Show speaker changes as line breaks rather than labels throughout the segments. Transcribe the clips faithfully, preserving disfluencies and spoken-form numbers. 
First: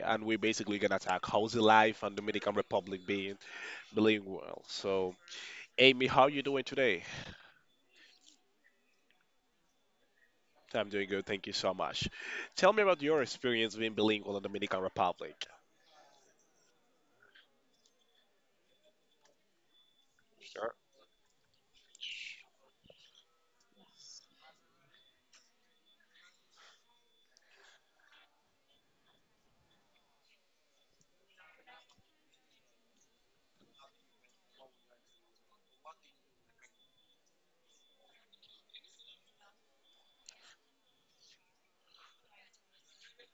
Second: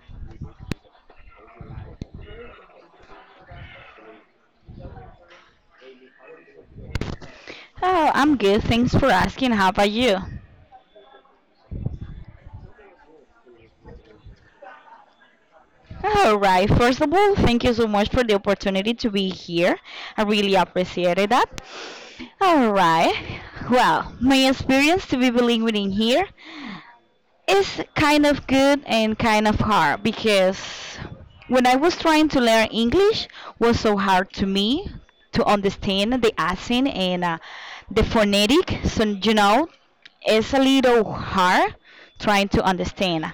and we're basically gonna talk how's the life in Dominican Republic being bilingual. So, Amy, how you doing today?
Oh, I'm good. Thanks for asking. How about you?
I'm doing good. Thank you so much. Tell me about your experience being bilingual in Dominican Republic.
All right. First of all, thank you so much for the opportunity to be here. I really appreciated that. All right. Well, my experience to be bilingual in here. It's kind of good and kind of hard because when I was trying to learn English was so hard to me to understand the accent and uh, the phonetic. So you know, it's a little hard trying to understand,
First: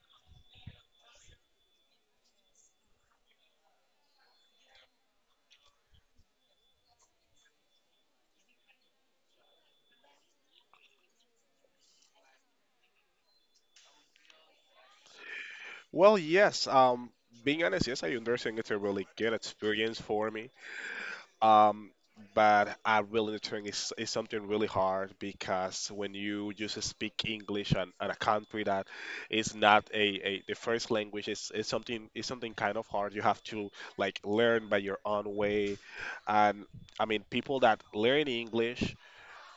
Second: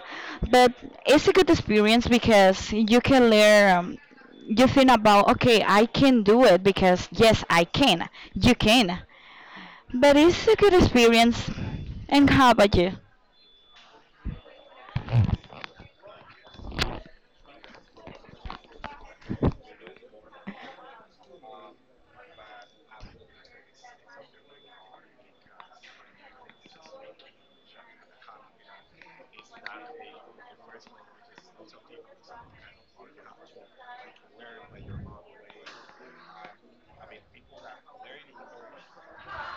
but it's a good experience because you can learn. Um, you think about okay, I can do it because yes, I can. You can, but it's a good experience. And how about you?
Well, yes. Um, being honest, yes, I understand it's a really good experience for me. Um, but I really think it's, it's something really hard because when you just speak English and, and a country that is not a, a the first language is, is something is something kind of hard. You have to like learn by your own way, and I mean people that learn English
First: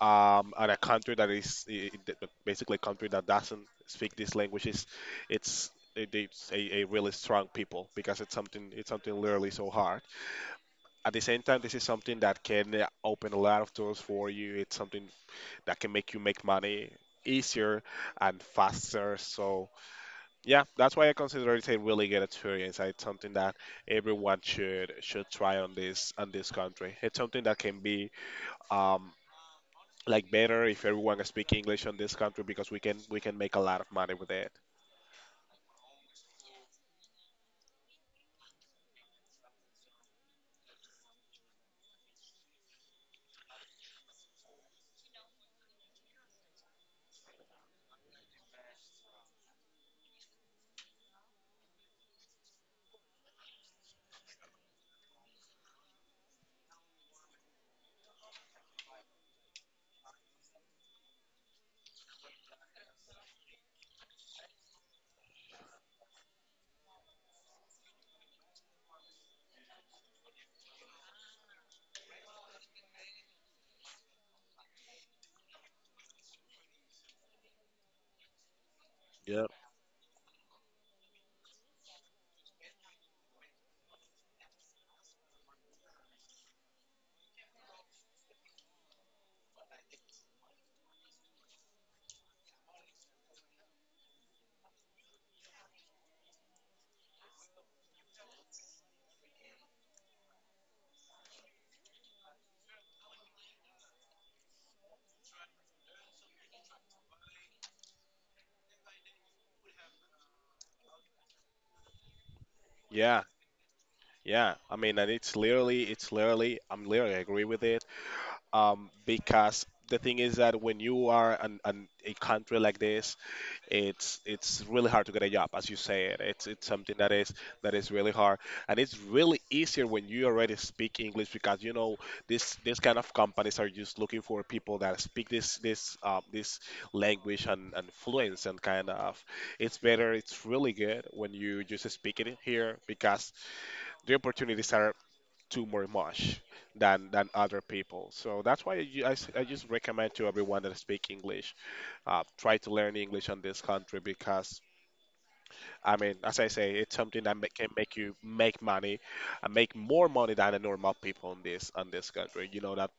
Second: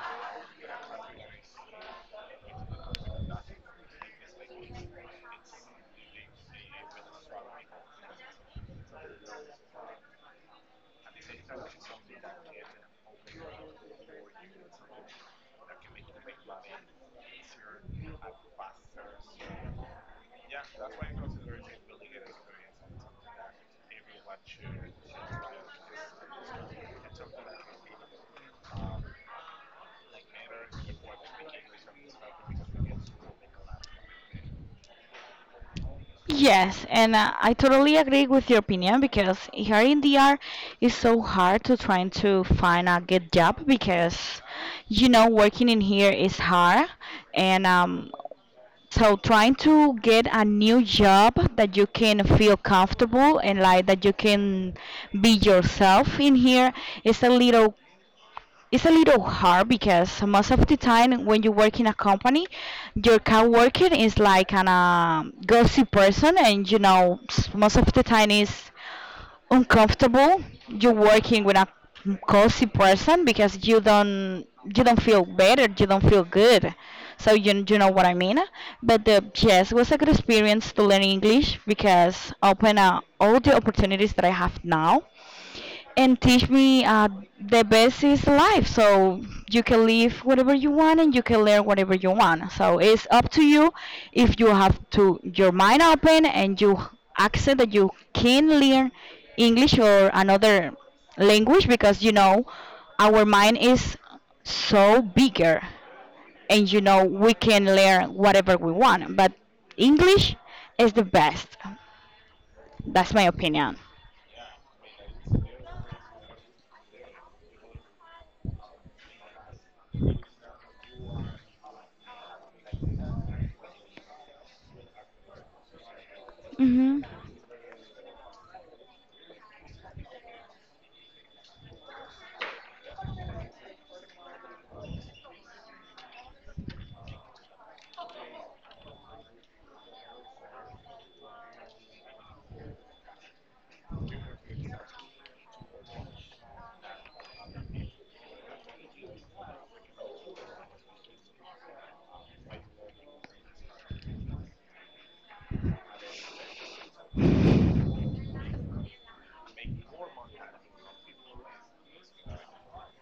um and a country that is i- i- th- basically a country that doesn't speak this language is it's it- it's a, a really strong people because it's something it's something literally so hard at the same time, this is something that can uh, open a lot of doors for you. It's something that can make you make money easier and faster. So yeah, that's why I consider it a really good experience. It's something that everyone should should try on this on this country. It's something that can be um like better if everyone can speak English on this country because we can we can make a lot of money with it.
Yes, and uh, I totally agree with your opinion because here in D R it's so hard to trying to find a good job because you know working in here is hard, and um so trying to get a new job that you can feel comfortable and like that you can be yourself in here is a little it's a little hard because most of the time when you work in a company, your coworker is like an um, gossip person, and you know s- most of the time is uncomfortable. You're working with a gossip person because you don't you don't feel better, you don't feel good. So you you know what I mean. But uh,
Yeah.
yes, it was a good experience to learn English because open uh, all the opportunities that I have now and teach me uh, the best is life. So you can live whatever you want and you can learn whatever you want. So it's up to you if you have to your mind open and you accept that you can learn English or another language because you know our mind is so bigger, and you know we can learn whatever we want. But English is the best. That's my
Yeah,
opinion.
yeah. I mean, and it's literally, it's literally, I'm literally agree with it. um, because the thing is that when you are an, an, a country like this, it's it's really hard to get a job, as you said. It's it's something
Hmm.
that is that is really hard, and it's really easier when you already speak English because you know this this kind of companies are just looking for people that speak this this um, this language and, and fluence and kind of. It's better. It's really good when you just speak it here because the opportunities are too more much than than other people. So that's why I, ju- just recommend to everyone that speak English, uh, try to learn English on this country because I mean, as I say, it's something that ma- can make you make money, and make more money than the normal people in this on this country. You know that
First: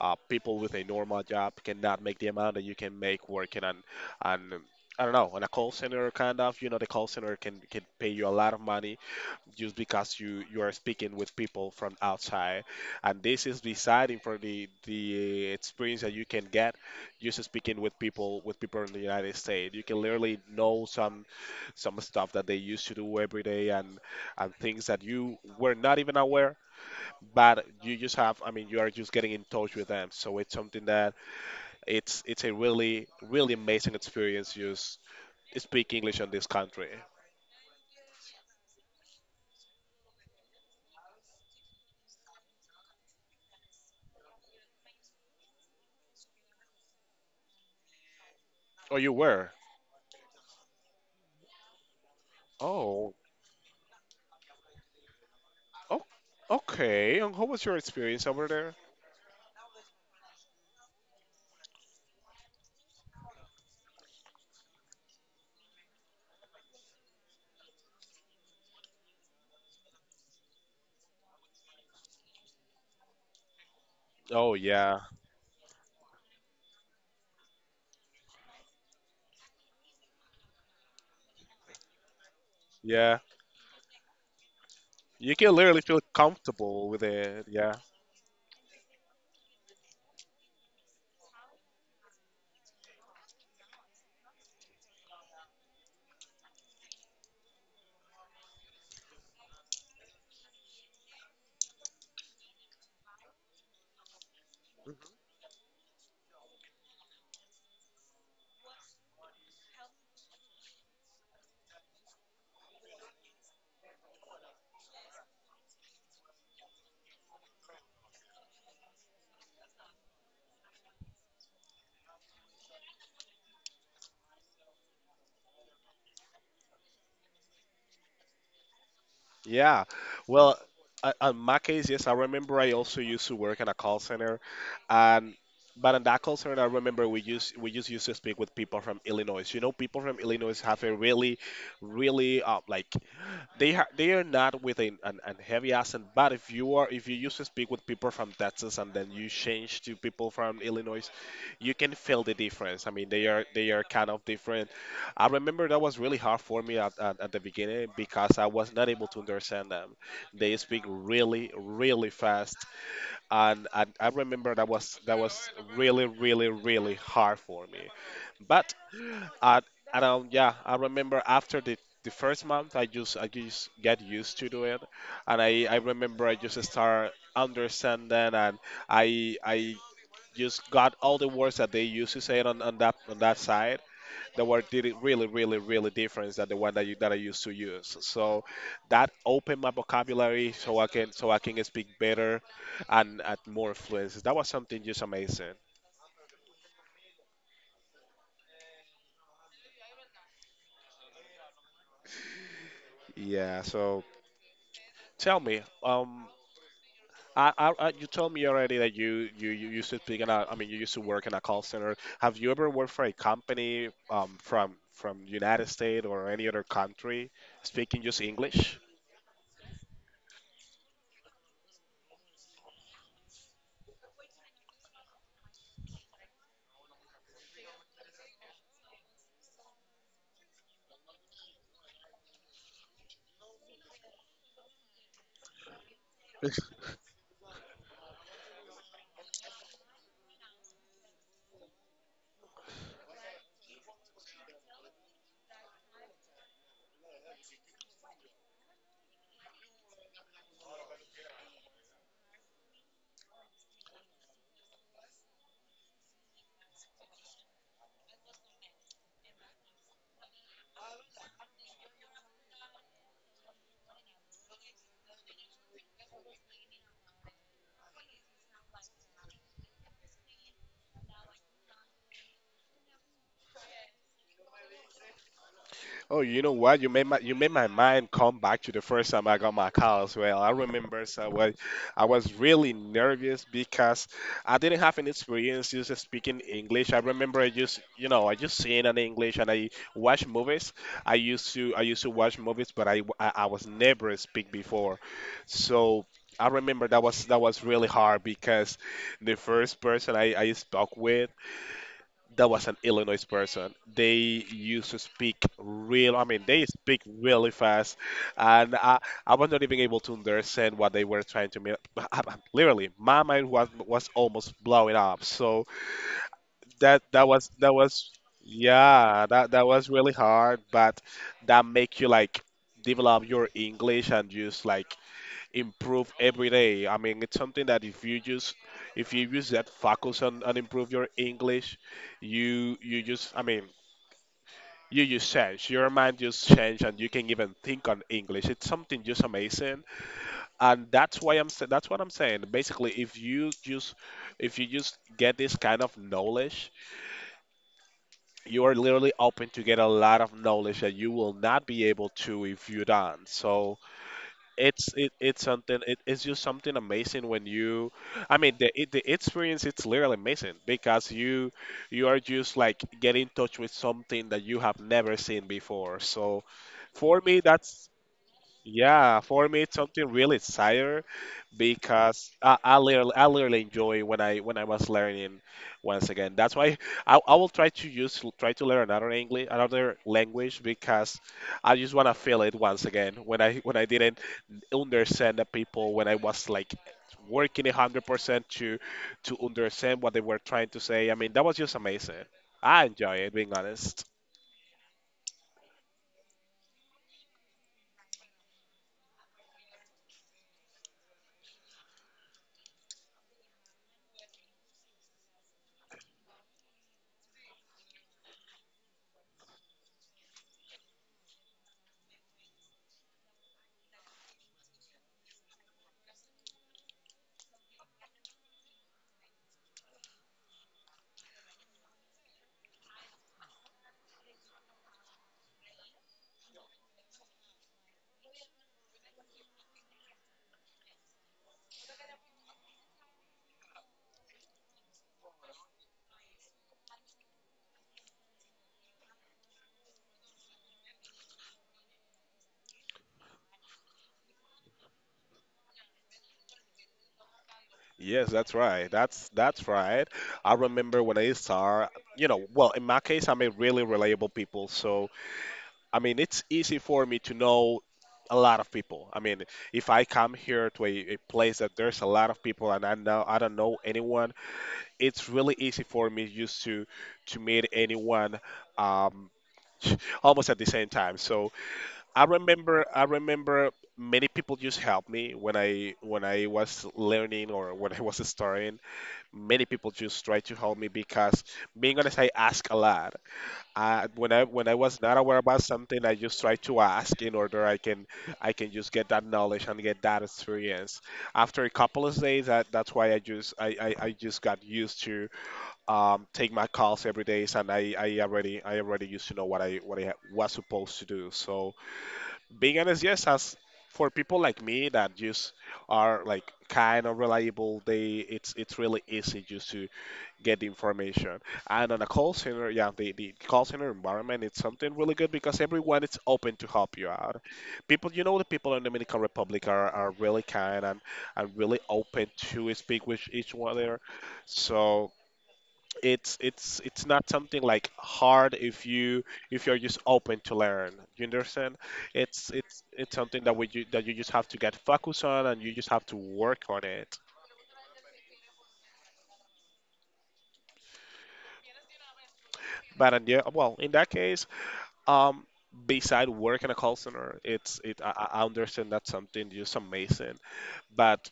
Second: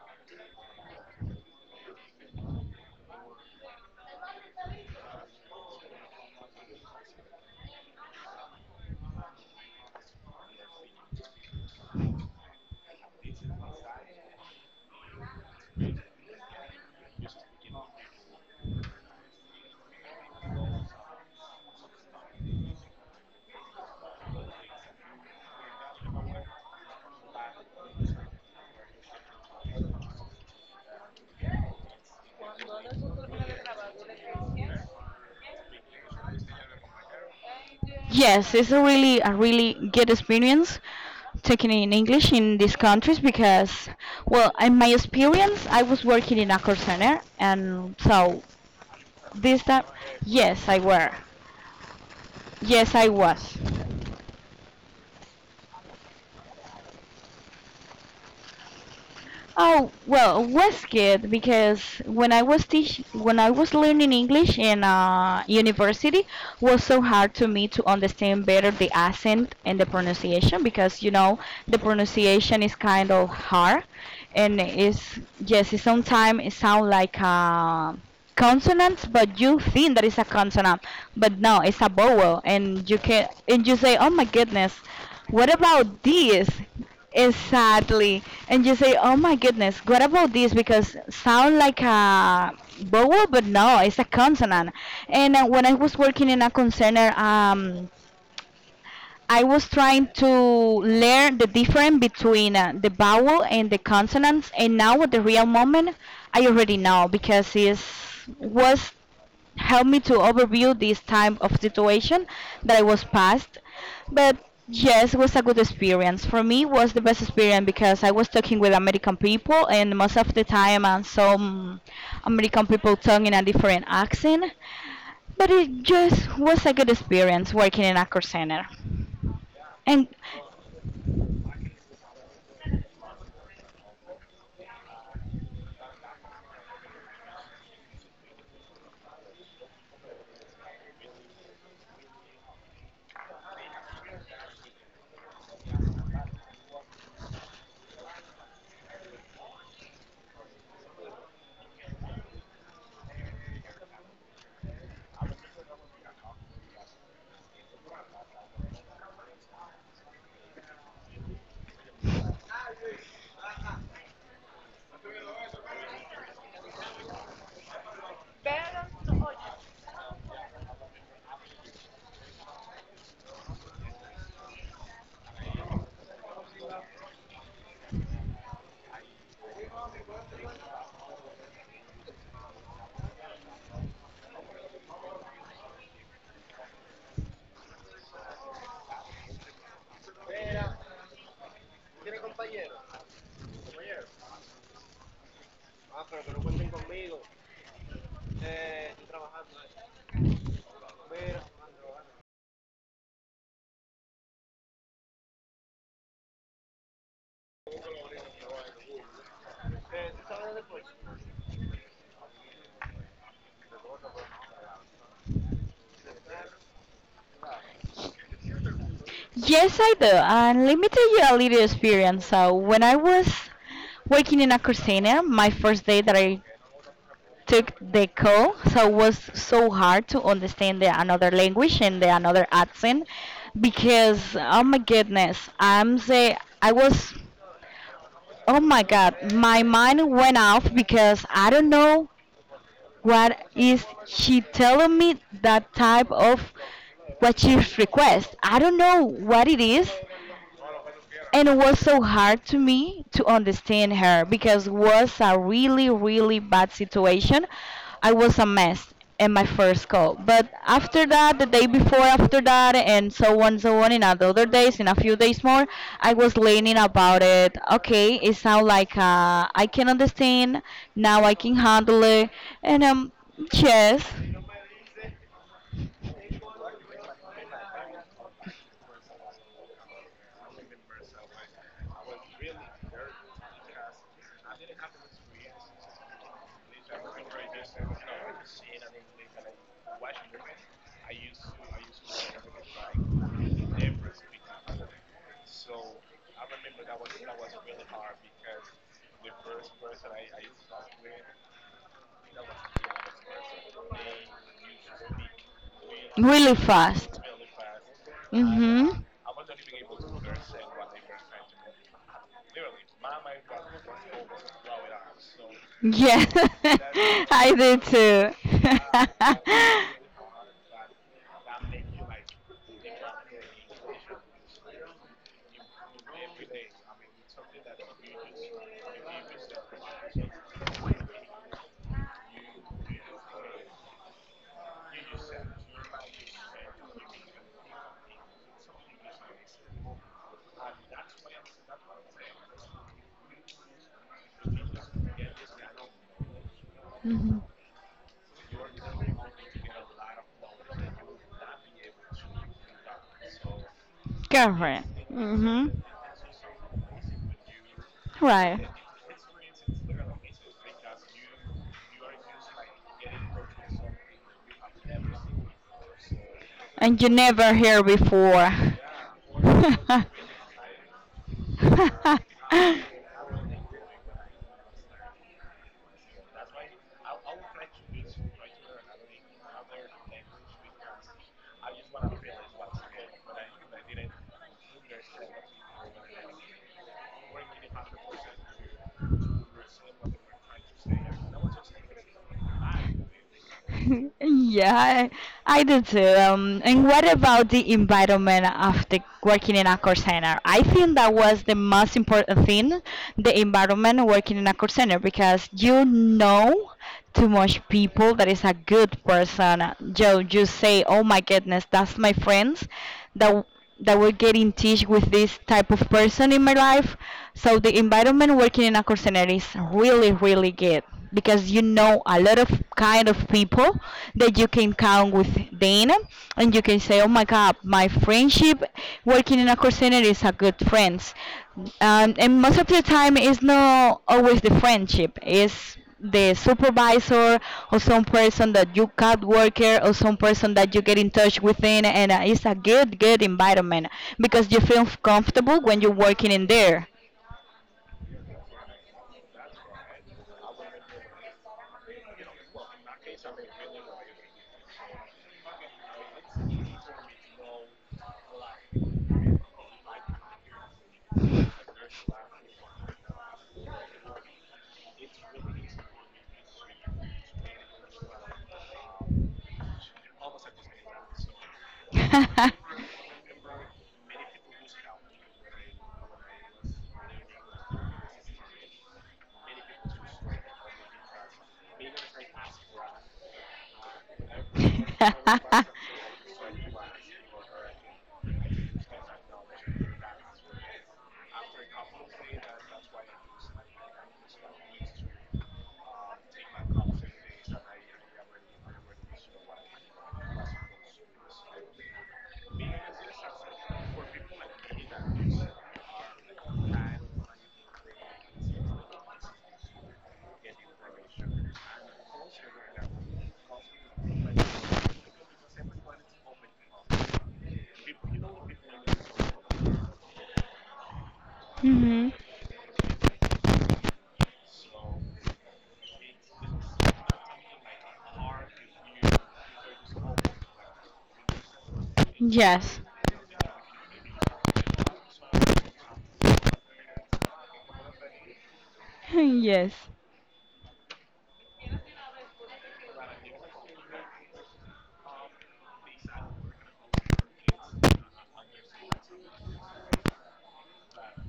uh, people with a normal job cannot make the amount that you can make working on on I don't know, on a call center kind of, you know, the call center can can pay you a lot of money just because you you are speaking with people from outside, and this is deciding for the the experience that you can get just speaking with people with people in the United States. You can literally know some some stuff that they used to do every day and and things that you were not even aware but you just have I mean you are just getting in touch with them so it's something that it's it's a really really amazing experience just speak english in this country
Yes, it's a really a really good experience taking in English in these countries because, well, in my experience, I was working in a call center, and so
or you were
this time, yes, I were, yes, I
oh
was.
Oh, okay. And how was your experience over there?
Oh well, was good because when I was teach when I was learning English in uh, university was so hard to me to understand better the accent and the pronunciation because you know the pronunciation is kind of hard,
Oh,
and
yeah,
it's, yes, it sometimes it sounds like a consonant, but you think that it's a consonant, but no, it's a vowel. And you
yeah.
can, and you say, oh my goodness,
You can
what
literally feel
about this?
comfortable with it. Yeah,
Exactly. And you say, oh my goodness, what about this? Because sound like a vowel, but no, it's a consonant. And uh, when I was working in a concerner, um, I was trying to learn the difference between uh, the vowel and the consonants. And now at the real moment, I already know because it was helped me to overview this time of situation that I was past. But yes, it was a good experience. For me, it was the best experience because I was talking with American people, and most of the time, and some American people talking in a different accent. But it just was a good experience working in a call center.
yeah.
And
Well, uh, on my case, yes, I remember I also used to work in a call center, and but in that call center, I remember we used we just used to speak with people from Illinois. You know, people from Illinois have a really, really uh, like they are they are not with an, an, an heavy accent, but if you are if you used to speak with people from Texas and then you change to people from Illinois, you can feel the difference. I mean, they are they are kind of different. I remember that was really hard for me at, at, at the beginning because I was not able to understand them. They speak really really fast, and, and I remember that was that was really really really hard for me. But I I don't yeah, I remember after the the first month I just I just get used to do it and I I remember I just start understanding and I I just got all the words that they used to say it on, on that on that side. The word did it really really really different than the one that you that I used to use, so that opened my vocabulary so I can so I can speak better and at more fluency. That was something just amazing. Yeah, so tell me um I, I, I, you told me already that you, you, you used to speak in a, I mean, you used to work in a call center. Have you ever worked for a company um, from from United States or any other country speaking just English?
yes, I do. And let me tell you a little experience. So when I was working in a call center, my first day that I took the call, so it was so hard to understand the another language and the another accent because oh my goodness, I'm say, I was, oh my god, my mind went off because I don't know what is she telling me, that type of, what she request. I don't know what it is, and it was so hard to me to understand her because it was a really, really bad situation. I was a mess in my first call. But after that, the day before, after that, and so on, so on, in other days, in a few days more, I was learning about it. Okay, it sounds like uh, I can understand, now I can handle it. And um, yes,
Oh, you know what? You made my you made my mind come back to the first time I got my car as well. I remember so I was, I was really nervous because I didn't have any experience just speaking English. I remember I just you know I just sing in English and I watch movies. I used to I used to watch movies, but I I, I was never speak before. So I remember that was that was really hard because the first person I, I spoke with that was an Illinois person. They used to speak real, I mean,
really
they speak
fast.
really fast, and
Mm-hmm.
I, I was not even able to understand what they were trying to mean. Literally, my mind was was almost blowing up. So
Yeah,
that that was
I
that
do
was yeah,
too.
that that was really hard, but that make you like develop your English and just like improve every day. I mean, it's something that if you just if you use that focus on, and improve your English, you you just I mean you just change your mind just change and you can even think on english. It's something just amazing, and that's why i'm sa- that's what I'm saying. Basically, if you just if you just get this kind of knowledge,
Mhm.
you are literally open to get a lot of knowledge that you will not be able to if you don't. So
Girlfriend.
it's it, it's
Hmm.
something it, it's just something amazing when you I mean the,
Right.
it, the experience it's literally amazing because you you are just like get in touch with something that you have never seen before. So
And you
for me
never hear
that's
before.
yeah for me it's something really exciting because I, I literally I literally enjoy when i when I was learning. Once again, that's why i, I will try to use try to learn another english another language because I just want to feel it once again when I when I didn't understand the people when I was like working a hundred percent to to understand what they were trying to say. I mean, that was just amazing. I enjoy it, being honest.
Yeah, I do too. Um, and what about the environment after working in a call center? I think that was the most important thing, the environment working in a call center, because you know too much people that is a good person. Joe, you say, oh my goodness, that's my friends that that will get in touch with this type of person in my life. So the environment working in a call center is really, really good because you know a lot of kind of people that you can count with them, and you can say oh my god, my friendship working in a call center is a good friends, um, and most of the time it's not always the friendship, it's the supervisor or some person that you cut worker or some person that you get in touch within, and uh, it's a good good environment because you feel comfortable when you're working in there.
Yes, that's right. That's that's right. I remember when I start, you know, well, in my case, I meet really reliable people. So, I mean, it's easy for me to know a lot of people. I mean, if I come here to a, a place that there's a lot of people and I know I don't know anyone, it's really easy for me just to to meet anyone um, almost at the same time. So I remember I remember many people just helped me when I when I was learning or when I was starting. Many people just tried to help me because being honest, I ask a lot. I, when I when I was not aware about something, I just try to ask in order I can I can just get that knowledge and get that experience. After a couple of days, that, that's why I just I, I, I just got used to um, take my calls every day, and I, I already I already used to know what I what I was supposed to do. So being honest, yes, as for people like me that just are like kind of reliable, they it's it's really easy just to get the information. And on a call center, yeah, the, the call center environment it's something really good because everyone is open to help you out. People, you know, the people in Dominican Republic are, are really kind and, and really
Hmm.
open to speak with each other. So it's it's it's not something like hard if you if you're just open to learn, you understand. It's
Yes.
it's it's something that we ju- that you just have to get focused on, and you just have to work on it.
Yes.
But and Yeah, well, in that case, um beside work in a call center, it's it I, I I understand that's something just amazing. But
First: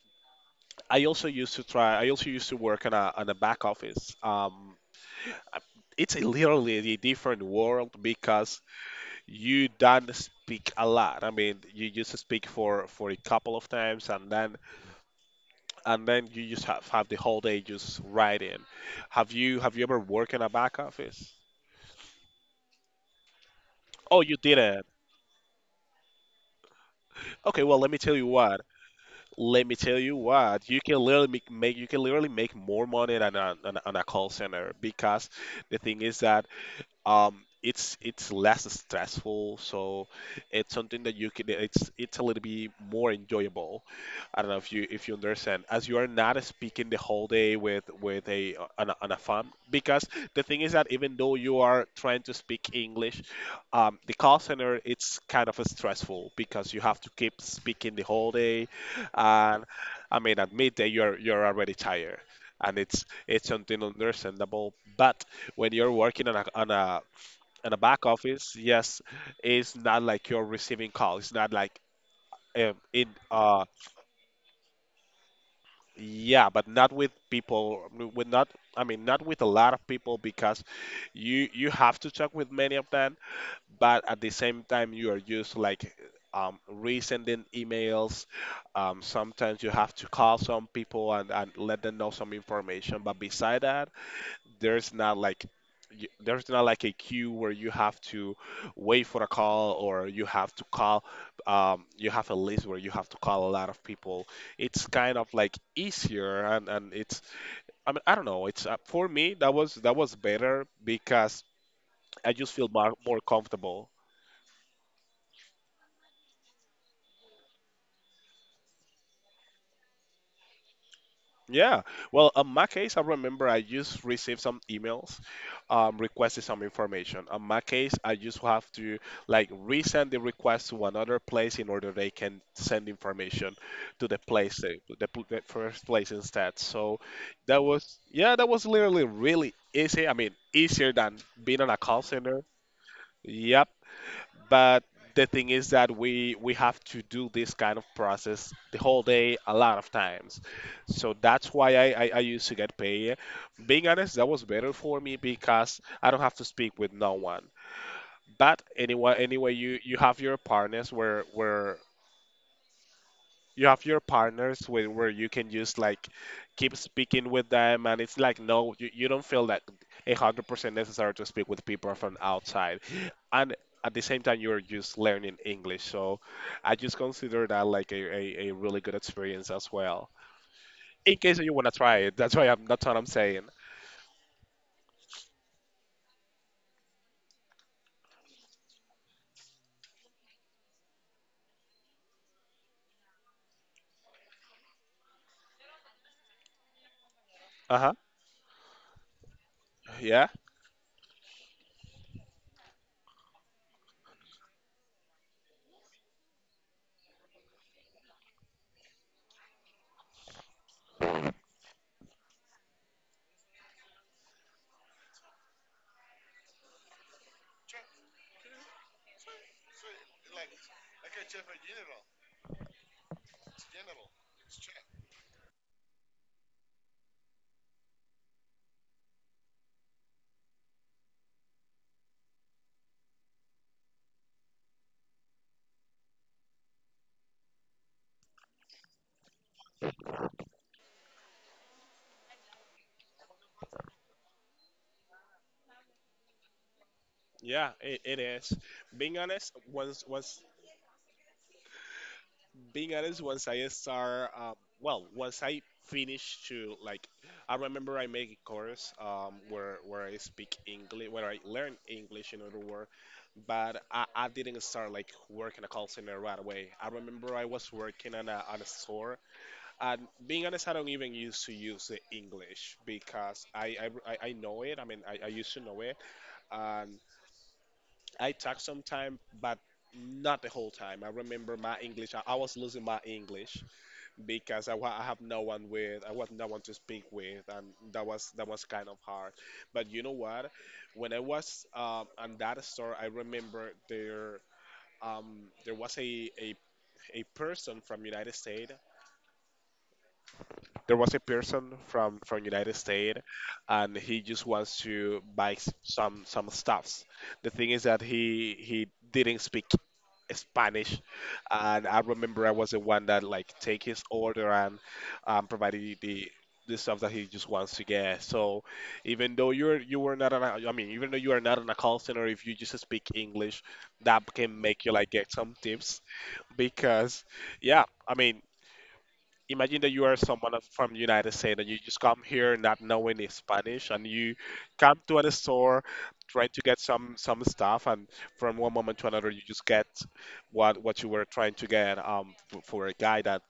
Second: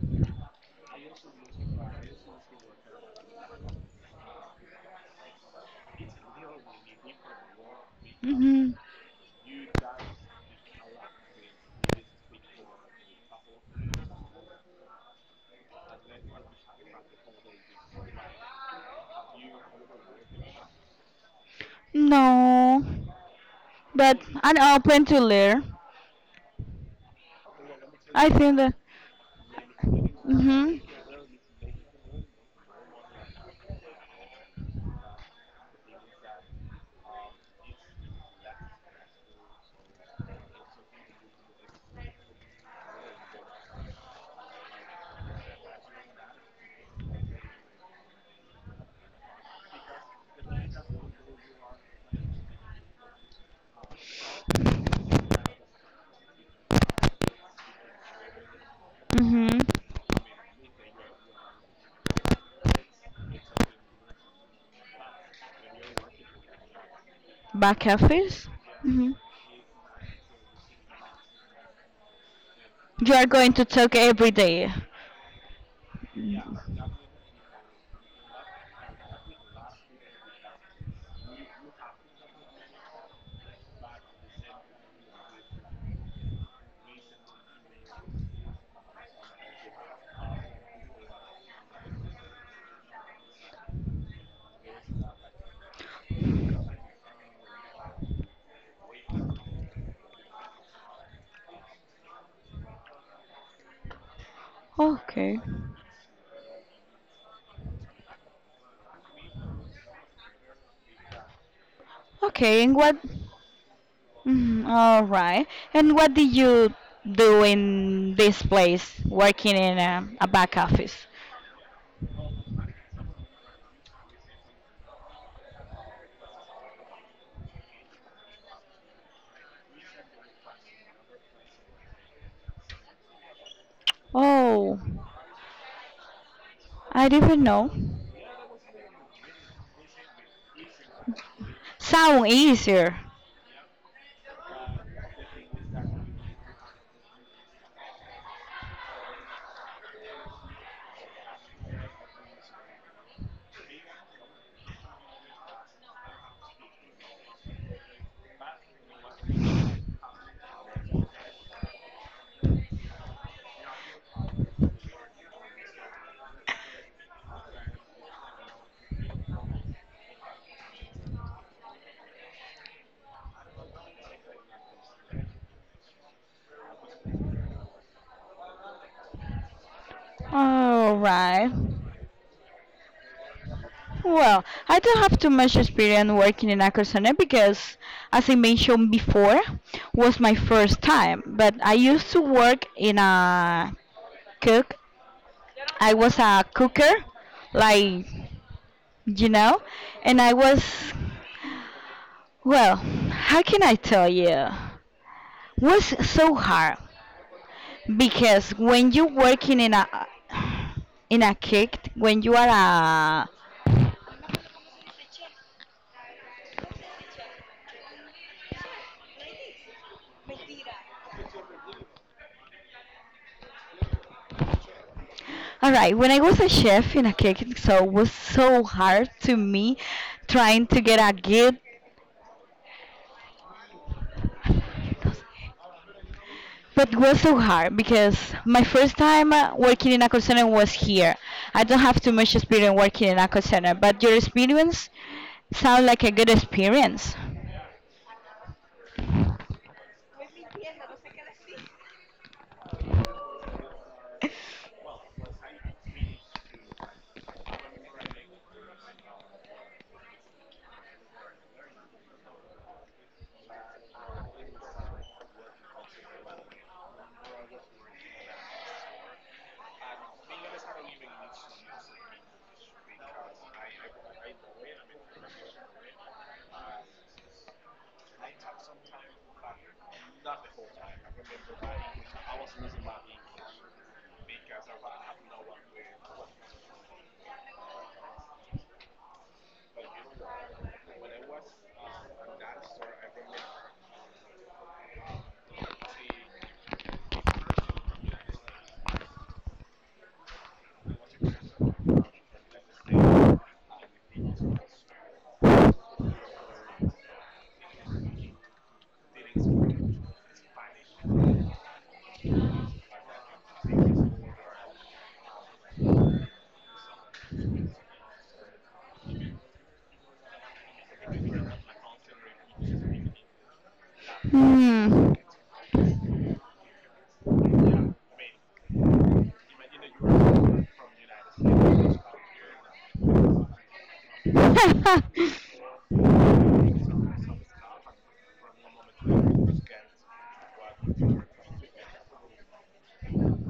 I also used to try I also used to work in a, in a back office. Um it's a literally a different world because
Hmm.
you don't speak a lot. I mean, you just speak for for a couple of times, and then and then you just have, have the whole day just writing. Have you have you ever worked in a back office?
No. But
Oh, you
I'm
didn't.
open to learn.
Okay, well, let me tell you
I think
what.
that.
Let me tell you what.
Hmm.
You can literally make, make you can literally make more money than a, than a- on a call center, because the thing is that, um it's it's less stressful. So it's something that you can, it's it's a little bit more enjoyable. I don't know if you if you understand, as you are not speaking the whole day with with a on a, on a phone. Because the thing is that, even though you are trying to speak English, um, the call center, it's kind of stressful because you have to keep speaking the whole day.
Hmm.
And I mean at midday you're you're already tired, and it's it's something understandable. But when you're working on a on a on a
Back
back
office.
office, yes,
Hmm.
it's not like you're receiving calls. It's not like, um, in
You are going
uh
to talk every day.
yeah, but not with people, with not, I mean not with a lot of people, because you you have to talk with many of them, but at the same time you are used to like, um, resending emails. Um, sometimes you have to call some people and, and let them know some information. But beside that, there's not like y- there's not like a queue where you have to wait for a call, or you have to call, um, you have a list where you have to call a lot of people. It's kind of
Okay.
like easier, and, and it's, I mean I don't know, it's uh, for me that was that was better because I just
Okay.
feel
And
more,
what?
more comfortable.
Mhm. All right. And what did you do in this place, working in a, a back office?
Yeah. Well, in my case, I remember I just received some emails um, requesting some information. In my case, I just have to like resend the request to another place in order they can send information to the place, they-
Oh,
the, pl- the first place instead. So
I didn't
that
know.
was, yeah, that was literally really easy. I mean, easier than being on a call
Sound
center.
easier.
Yep. But the thing is that we we have to do this kind of process the whole day a lot of times, so that's why i i, I used to get paid. Being honest, that was better for me because I don't have to speak with no one. But anyway, anyway you you have your partners where where you have your partners where, where you can just like keep speaking with them, and it's like no, you, you don't feel that one hundred percent necessary to speak with people from outside. And at the same time, you're just learning English. So I just consider that like a, a, a really good experience as well,
All
in case
right.
you want to try it. That's why I'm that's what I'm saying.
Well, I don't have too much experience working in a Aquasana because, as I mentioned before, was my first time. But I used to work in a cook. I was a cooker,
Uh-huh.
like you know, and
Yeah,
I was, well. How can I tell you? Was so hard because when you working in a in a cake, when you are a, all right, when I was a chef in a cooking show was so hard to me trying to get a good but was so hard because my first time uh, working in a call center was here. I don't have too much experience working in a call center, but your experience sounds like a good experience.
yeah, it, it is. Being honest, once once being honest, once I start, um, well, once I finish to like, I remember I make a course um, where where I speak English, where I learn English in other words. But I, I didn't start like working a call center right away. I remember I was working on a, on a store. And being honest, I don't even used to use the English because I I, I I know it. I mean, I, I used to know it, and I talk sometime, but not the whole time. I remember my English, I, I was losing my English because I, wa- I have no one with, I was no one to speak with, and that was that was kind of hard. But you know what? When I was um, on that store, I remember there, um, there was a, a a person from United States. There was a person from from United States, And he just wants to buy s- some some stuffs. The thing is that he he didn't speak Spanish, and I remember I was the one that like take his order, and um, provided the the stuff that he just wants to get. So even though you're you were not an I mean even though you are not in a call center, if you just speak English, that can make you like
Hmm.
get some tips. Because, yeah, I mean, imagine that you are someone of- from the United States and you just come here not knowing the Spanish, and you come to a store trying to get some some stuff. And from one moment to another, you just get what what you were trying to get, um f- for a guy that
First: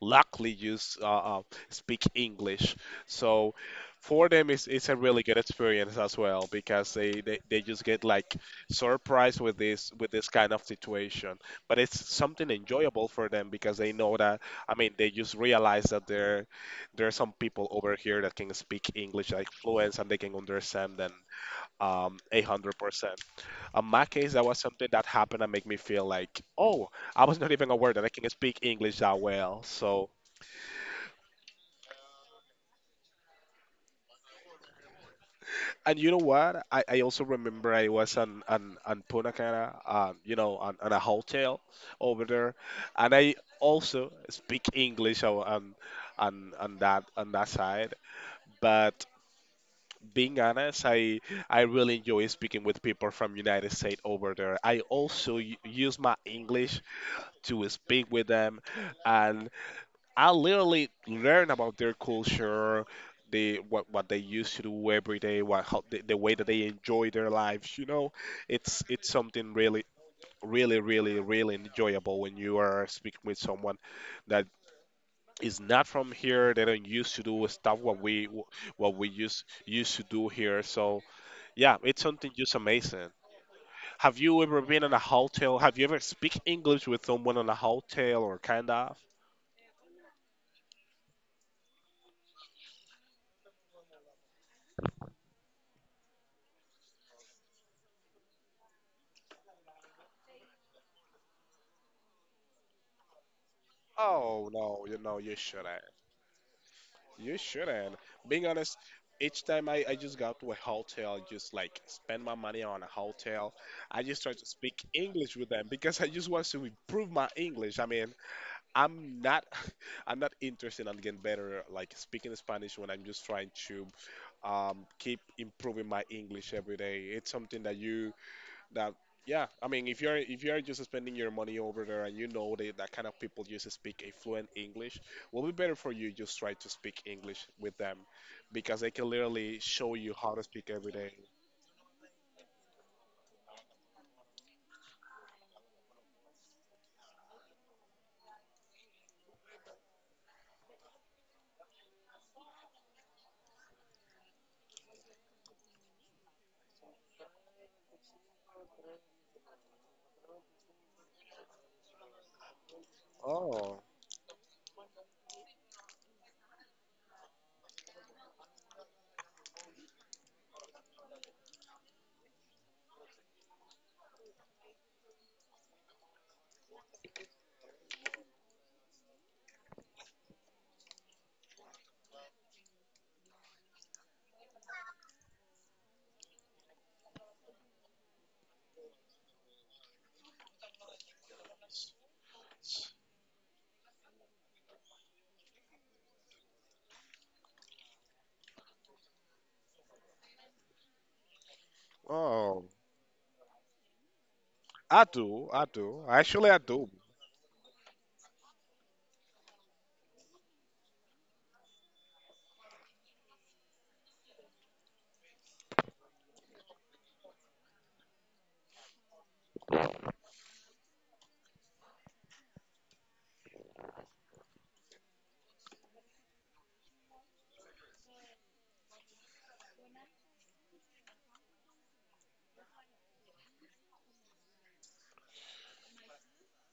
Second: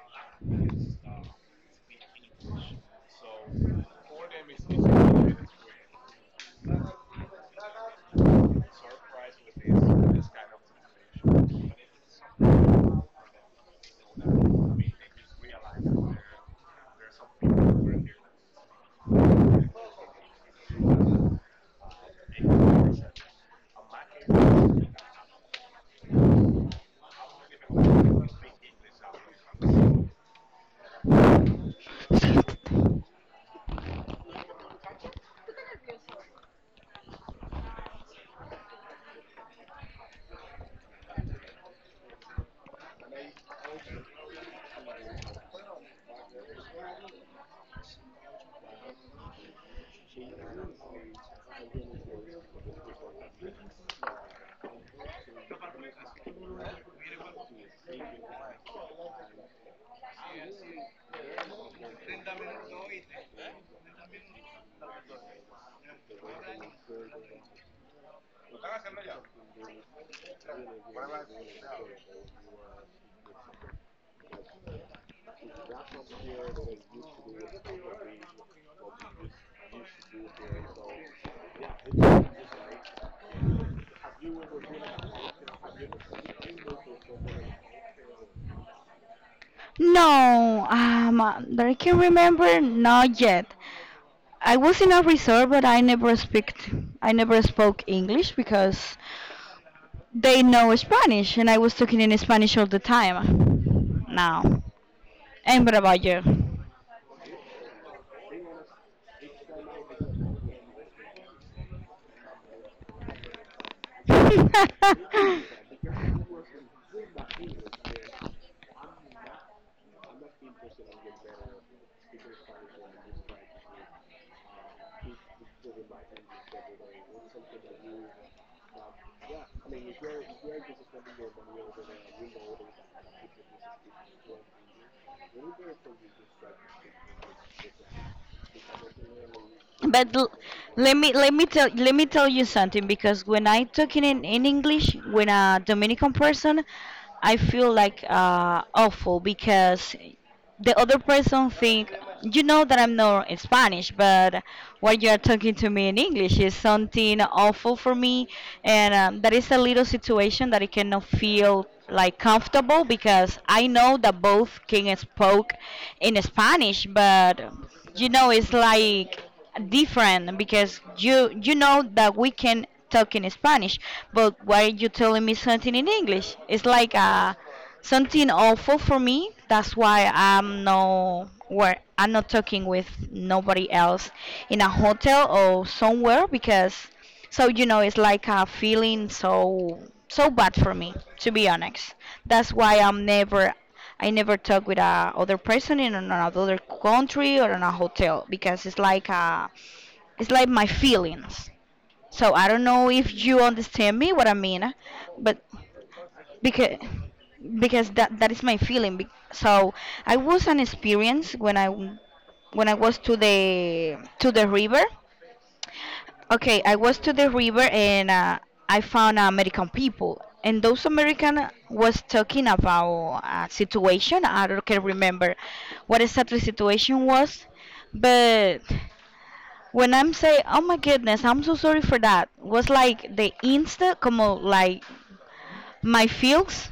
luckily use uh, uh, speak English. So for them, it's, it's a really good experience as well, because they, they, they just get like surprised with this with this kind of situation. But it's something enjoyable for them, because they know that, I mean, they just realize that there there are some people over here that can speak English like fluent, and they can understand them um eight hundred percent. In my case, that was something that happened and make me feel like, oh, I was not even aware that I can speak English that well. So. And you know what? I, I also remember I was on on, on Punta Cana, um, you know, on, on a hotel over there. And I also speak English o- on on on that on that side. But being honest, I I really enjoy speaking with people from United States over there. I also u- use my English to speak with them, and I literally learn about their culture, the what what they used to do every day, what how the, the way that they enjoy their lives. You know, it's it's something really, really, really, really enjoyable when you are speaking with someone that is not from here. They don't used to do stuff what we what we used used to do here. So yeah, it's something just amazing. Have you ever been in a hotel? Have you ever speak English with someone in a hotel or kind of?
No, um, that I can remember, not yet. I was in a resort, but I never speak. I never spoke English because they know Spanish, and I was talking in Spanish all the time.
Oh
Now,
no, you know you
and what
shouldn't.
about you?
You shouldn't. Being honest, each time I, I just got to a hotel, just like spend my money on a hotel, I just try to speak English with them because I just want to improve my English. I mean, I'm not I'm not interested in getting better like speaking Spanish when I'm just trying to um keep improving my English every day. It's something that you that yeah, I mean, if you're if you're just spending your money over there, and you know that that kind of people just speak a fluent English,
fifteen
will
to one
be
hundred.
better for you just
Really
try to speak English with them, because they can literally
it
show you
But l-
how to speak every
let
day.
me let me tell let me tell you something because when I talking in, in English with a Dominican person, I feel like uh, awful because the other person think you know that I'm not Spanish, but what you are talking to me in English is something awful for me, and um, that is a little situation that I cannot feel like comfortable because I
Oh.
know that both can spoke in Spanish, but you know it's like different because you you know that we can talk in Spanish, but why are you telling me something in English? It's like a something awful for me. That's why I'm no where I'm not talking with nobody else in a hotel or somewhere because so you know it's like a feeling so so bad for me, to be honest. That's why I'm never I never talk with a other person in another country or in a hotel because it's like a it's like my feelings. So I don't
Oh,
know if you understand me what I mean,
I do,
but
i do actually, I
because
do.
because that that is my feeling. Be- so I was an experience when i when i was to the to the river, okay, I was to the river and uh, I found American people, and those American was talking about a situation I don't can remember what exactly situation was, but when I'm say oh my goodness I'm so sorry for that, was like the instant como like my feels,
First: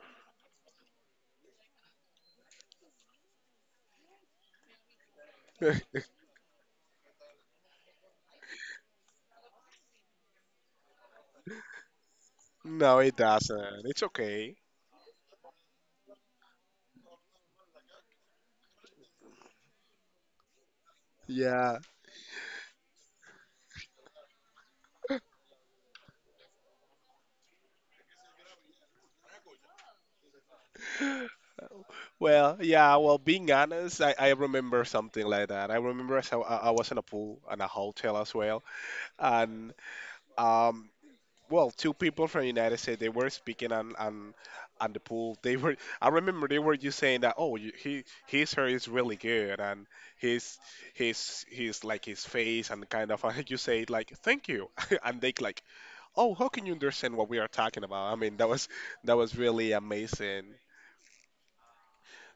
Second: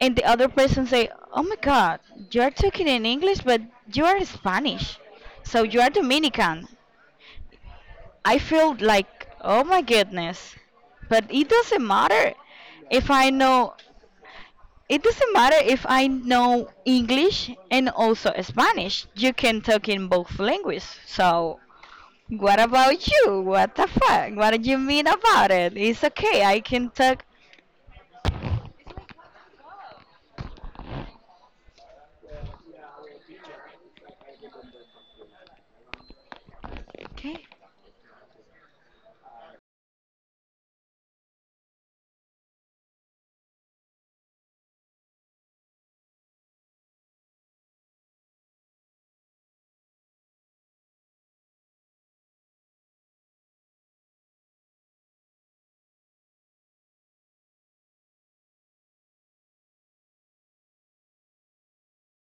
and the other person say, "Oh my God, you are talking in English, but you are Spanish, so you are Dominican." I feel like, "Oh my goodness," but it doesn't matter
No,
if
it
I know.
doesn't, it's okay.
It doesn't matter if I know English and also Spanish. You can talk in both languages. So,
Yeah.
what about you? What the fuck? What do you mean about it? It's okay. I can talk.
Well, yeah. Well, being honest, I, I remember something like that. I remember as I, I I was in a
Okay.
pool and a hotel as well, and um, well, two people from United States, they were speaking on on on the pool. They were I remember they were just saying that, oh you, he, his hair is really good, and his, his his like his face and kind of and you say like thank you and they like, oh how can you understand what we are talking about? I mean that was that was really amazing.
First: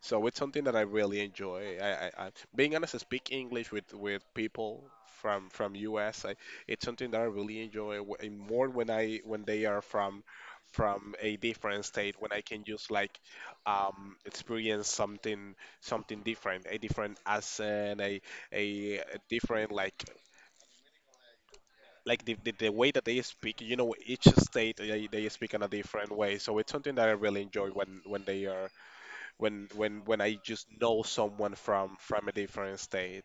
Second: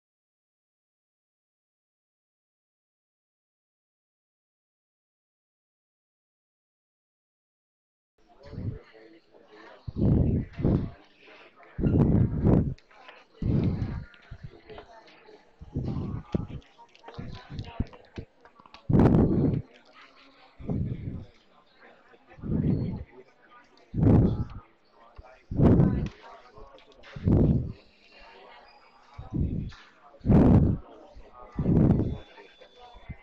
So it's something that I really enjoy. I, I, I Being honest, I speak English with, with people from from U S. It's something that I really enjoy wh- and more when I when they are from from a different state, when I can just like, um, experience something something different, a different accent, a a, a different like like the, the, the way that they speak. You know, each state they, they speak in a different way. So it's something that I really enjoy when when they are when when when I just know someone from from a different state.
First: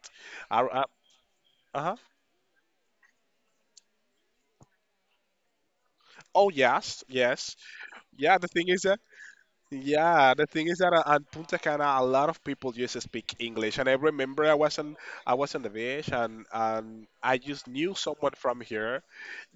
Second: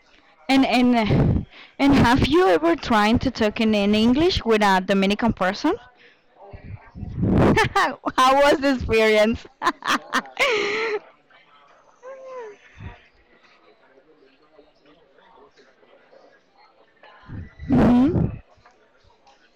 I,
And
I,
and and
uh-huh.
have you ever tried to talk in, in English with a Dominican person?
Oh yes, yes. Yeah,
How
the
was
thing
the
is that
experience?
Yeah, the thing is that uh, at Punta Cana, a lot of people used to speak English. And I remember I was not, I was on the beach, and and I just knew someone
Mhm.
from here.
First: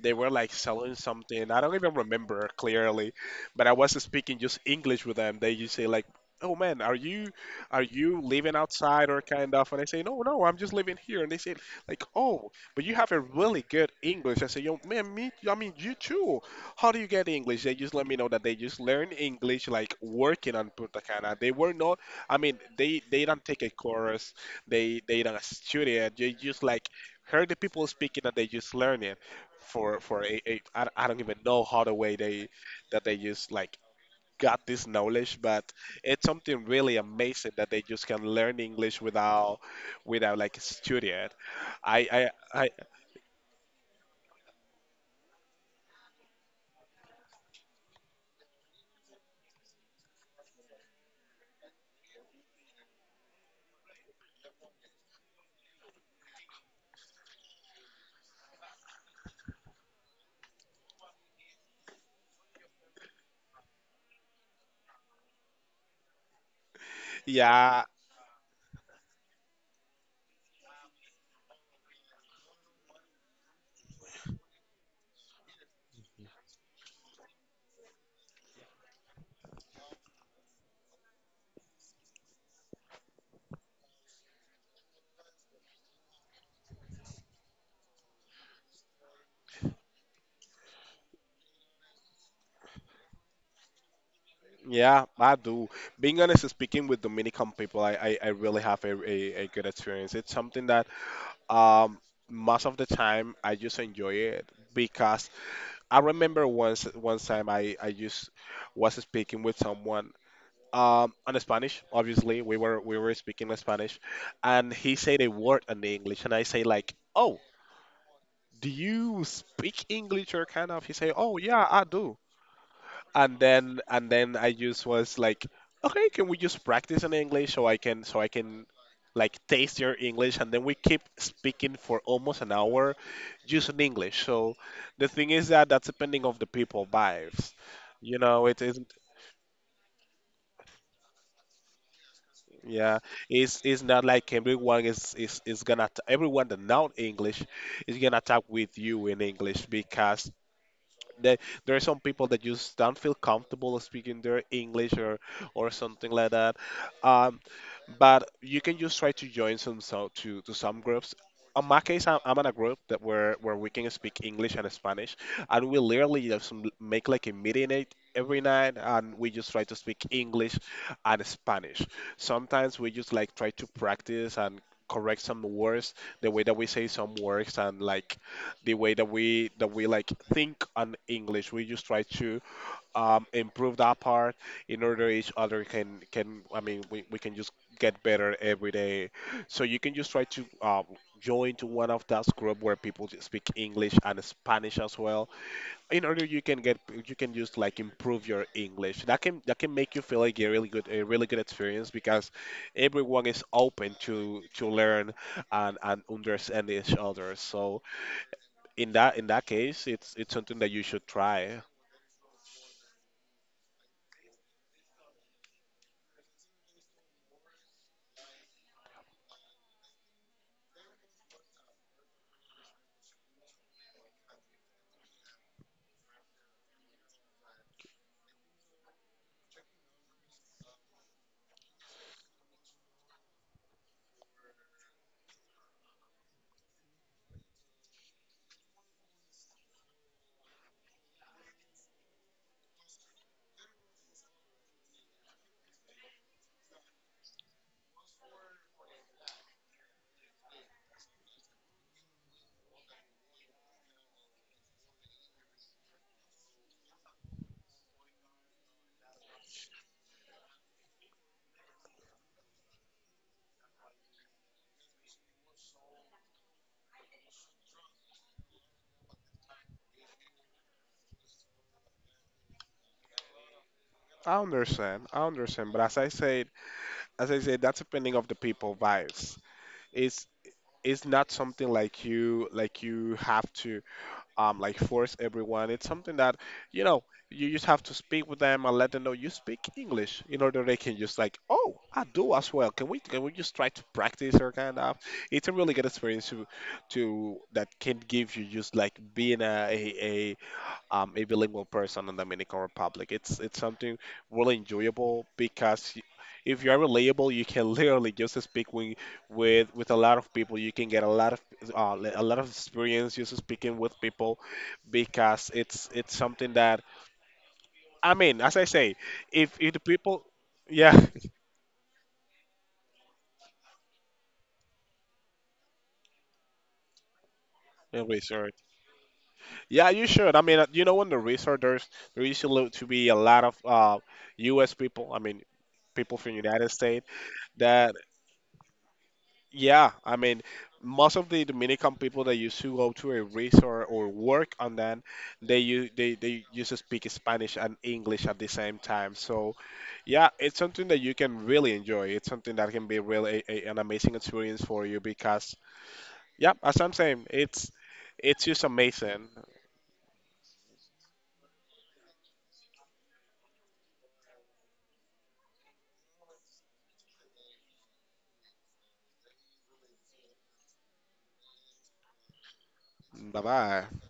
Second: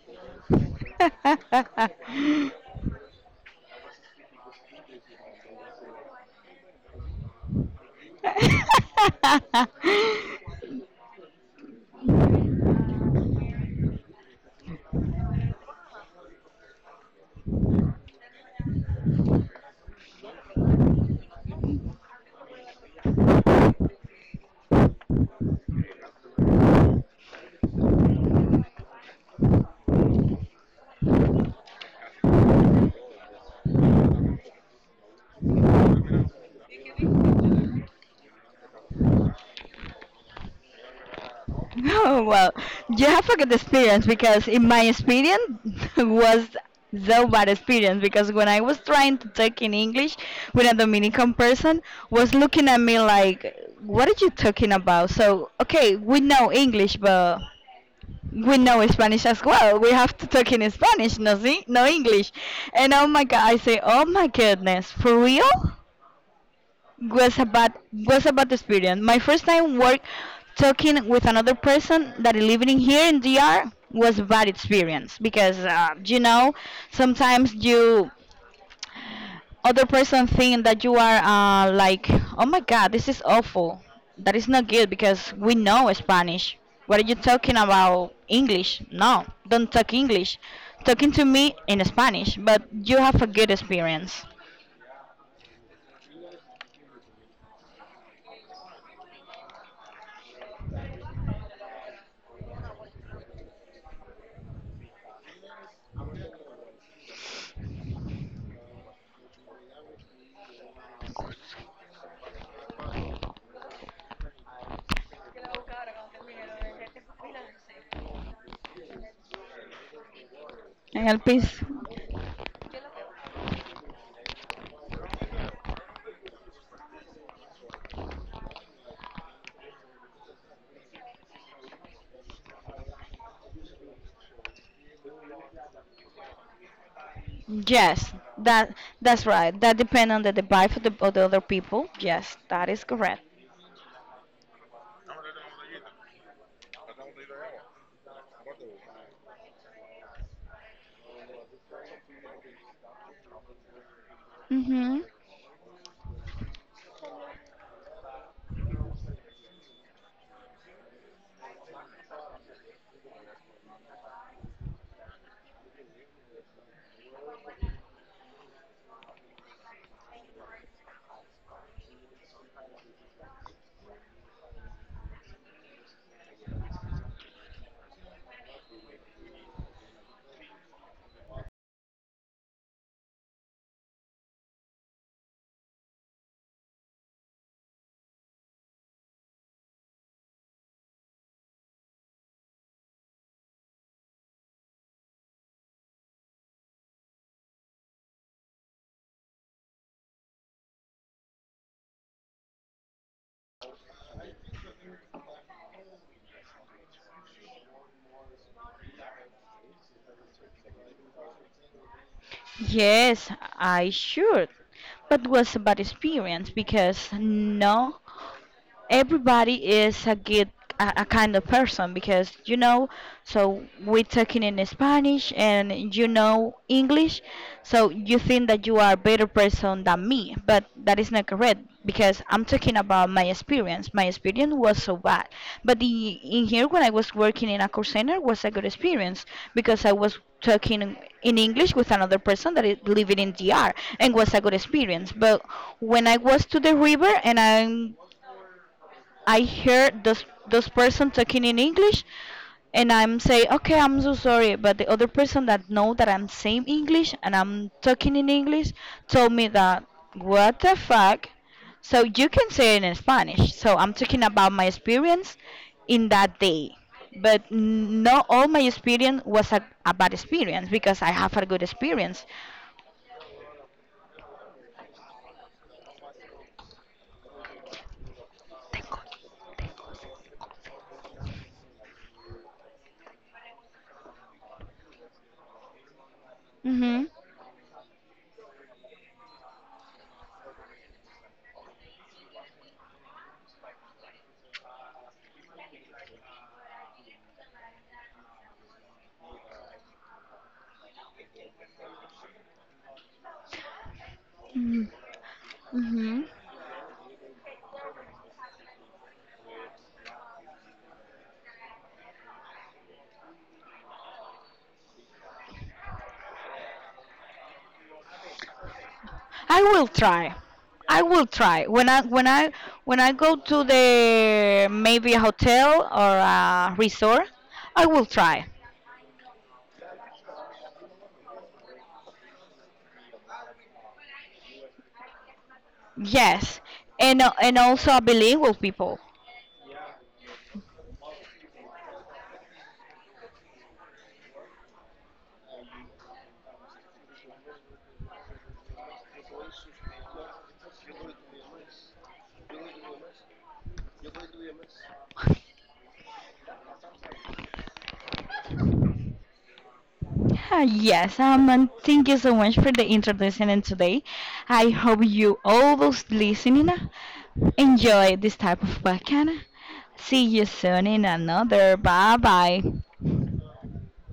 They were like selling something, I don't even remember clearly, but I was speaking just English with them. They just say like, "Oh man, are you are you living outside or kind of?" And I say, "No, no, I'm just living here." And they say like, "Oh, but you have a really good English." I say, "Yo, man, me, I mean you too." How do you get English? They just let me know that they just learn English like working on Punta Cana. They were not, I mean, they they don't take a course, they they don't study it. They just like heard the people speaking and they just learn it for for a, a I, I don't even know how the way they that they just like got this knowledge, but it's something really amazing that they just can learn English without without like studying.
Oh,
I
well,
I I
you have a good experience because in my experience was so bad experience because when I was trying to talk in English with a Dominican person was looking at me like, what are you talking about? So, okay, we know English, but we know Spanish as well. We have to talk in Spanish, no, si- no English. And oh my God, I say, oh my goodness, for real? was a bad
Yeah,
was a bad experience. My first time work talking with another person that is living here in D R was a bad experience because uh, you know sometimes you other person think that you are uh, like oh my god this is awful, that is not good because we know Spanish. What are you talking about English? No, don't talk English. Talking to me in Spanish, but you have a good experience.
yeah, I do. Being honest, speaking with Dominican people, I, I, I really have a, a, a good experience. It's something that um most of the time I just enjoy it because I remember once one time I, I just was speaking with someone um on Spanish. Obviously, we were we were speaking in Spanish, and he said a word in English, and I say like, "Oh, do you speak English or kind of?" He say,
Help
"Oh
us.
yeah, I do." And then and then I just was like, okay, can we just practice in English so I can so I can like taste your English, and then we keep speaking for almost an hour just in English. So the thing is that that's depending of the people vibes.
Yes,
You know, it
that
isn't.
that's right. That depends on the device of the, of the other people. Yes, that is
Yeah,
correct.
it's it's not like everyone is is is gonna t- everyone that know English is gonna talk with you in English because There, there are some people that just don't feel comfortable speaking their English
Mm-hmm.
or or something like that. Um, but you can just try to join some so to to some groups. On my case, I'm, I'm in a group that where where we can speak English and Spanish, and we literally just m- make like a meeting e- every night, and we just try to speak English and Spanish. Sometimes we just like try to practice and correct some words, the way that we say some words, and like the way that we that we like think on English. We just try to um, improve that part in order each other can can I mean we, we can just get better every day. So you can just try to um, join to one of those group where people just speak English and Spanish as well. In order you can get you can just like improve your English. That can that can make you feel like a really good a really good experience because everyone is open to to learn and and understand each other. So in that in that case, it's it's something that you should try.
Yes, I should. But was a bad experience because no. Everybody is a good, a, a kind of person because you know so we're talking in Spanish, and you know English, so you think that you are a better person than me, but that is not correct because I'm talking about my experience. My experience was so bad, but the, in here when I was working in a call center was a good experience because I was talking in English with another person that is living in DR, and was a good experience, but when I was to the river and i I hear this this person talking in English, and I'm say, okay, I'm so sorry, but the other person that know that I'm saying English and I'm talking in English told me that what the fuck. So you can say it in Spanish. So I'm talking about my experience in that day, but n- not all my experience was a, a bad experience because I have a good experience.
I understand, I understand, but as I said, as I said, that's depending of the people vibes. It's it's not something like you like you have to um like force everyone. It's something that you know
Mhm.
you just have to speak with them and let them know you speak English in order they can just like, "Oh, I do as well. Can we can we just try to practice or kind of?" It's a really good experience to to that can give you just like being a a, um, a bilingual person in the Dominican Republic. It's it's something really enjoyable because y-
Mhm.
if you are relatable, you can literally just speak with with, with a lot of people. You can get a lot of uh, li- a lot of experience just speaking with people because it's it's something that I mean, as I say, if
I
if the
will
people,
try. I
yeah.
will try. When I when I when I go to the maybe a hotel or a resort, I will
And
try.
research. Yeah, you should. I mean, uh, you know, in the research, there's there used to lo- to be a lot of uh, U S people. I mean, people from the
Yes,
United States
and uh, and also
that
I believe with people.
yeah, I mean, most of the Dominican people that used to go to a resort or work on that, they use they they used to speak Spanish and English at the same time. So, yeah, it's something that you can really enjoy. It's something that can be really a, a- an amazing experience for you because, yeah, as I'm saying, it's it's just amazing.
Ah, yes, um, and thank you so much for the introduction and today. I hope you all those listening uh, enjoy this type of podcast. See you soon in another. Bye bye.
Bye bye.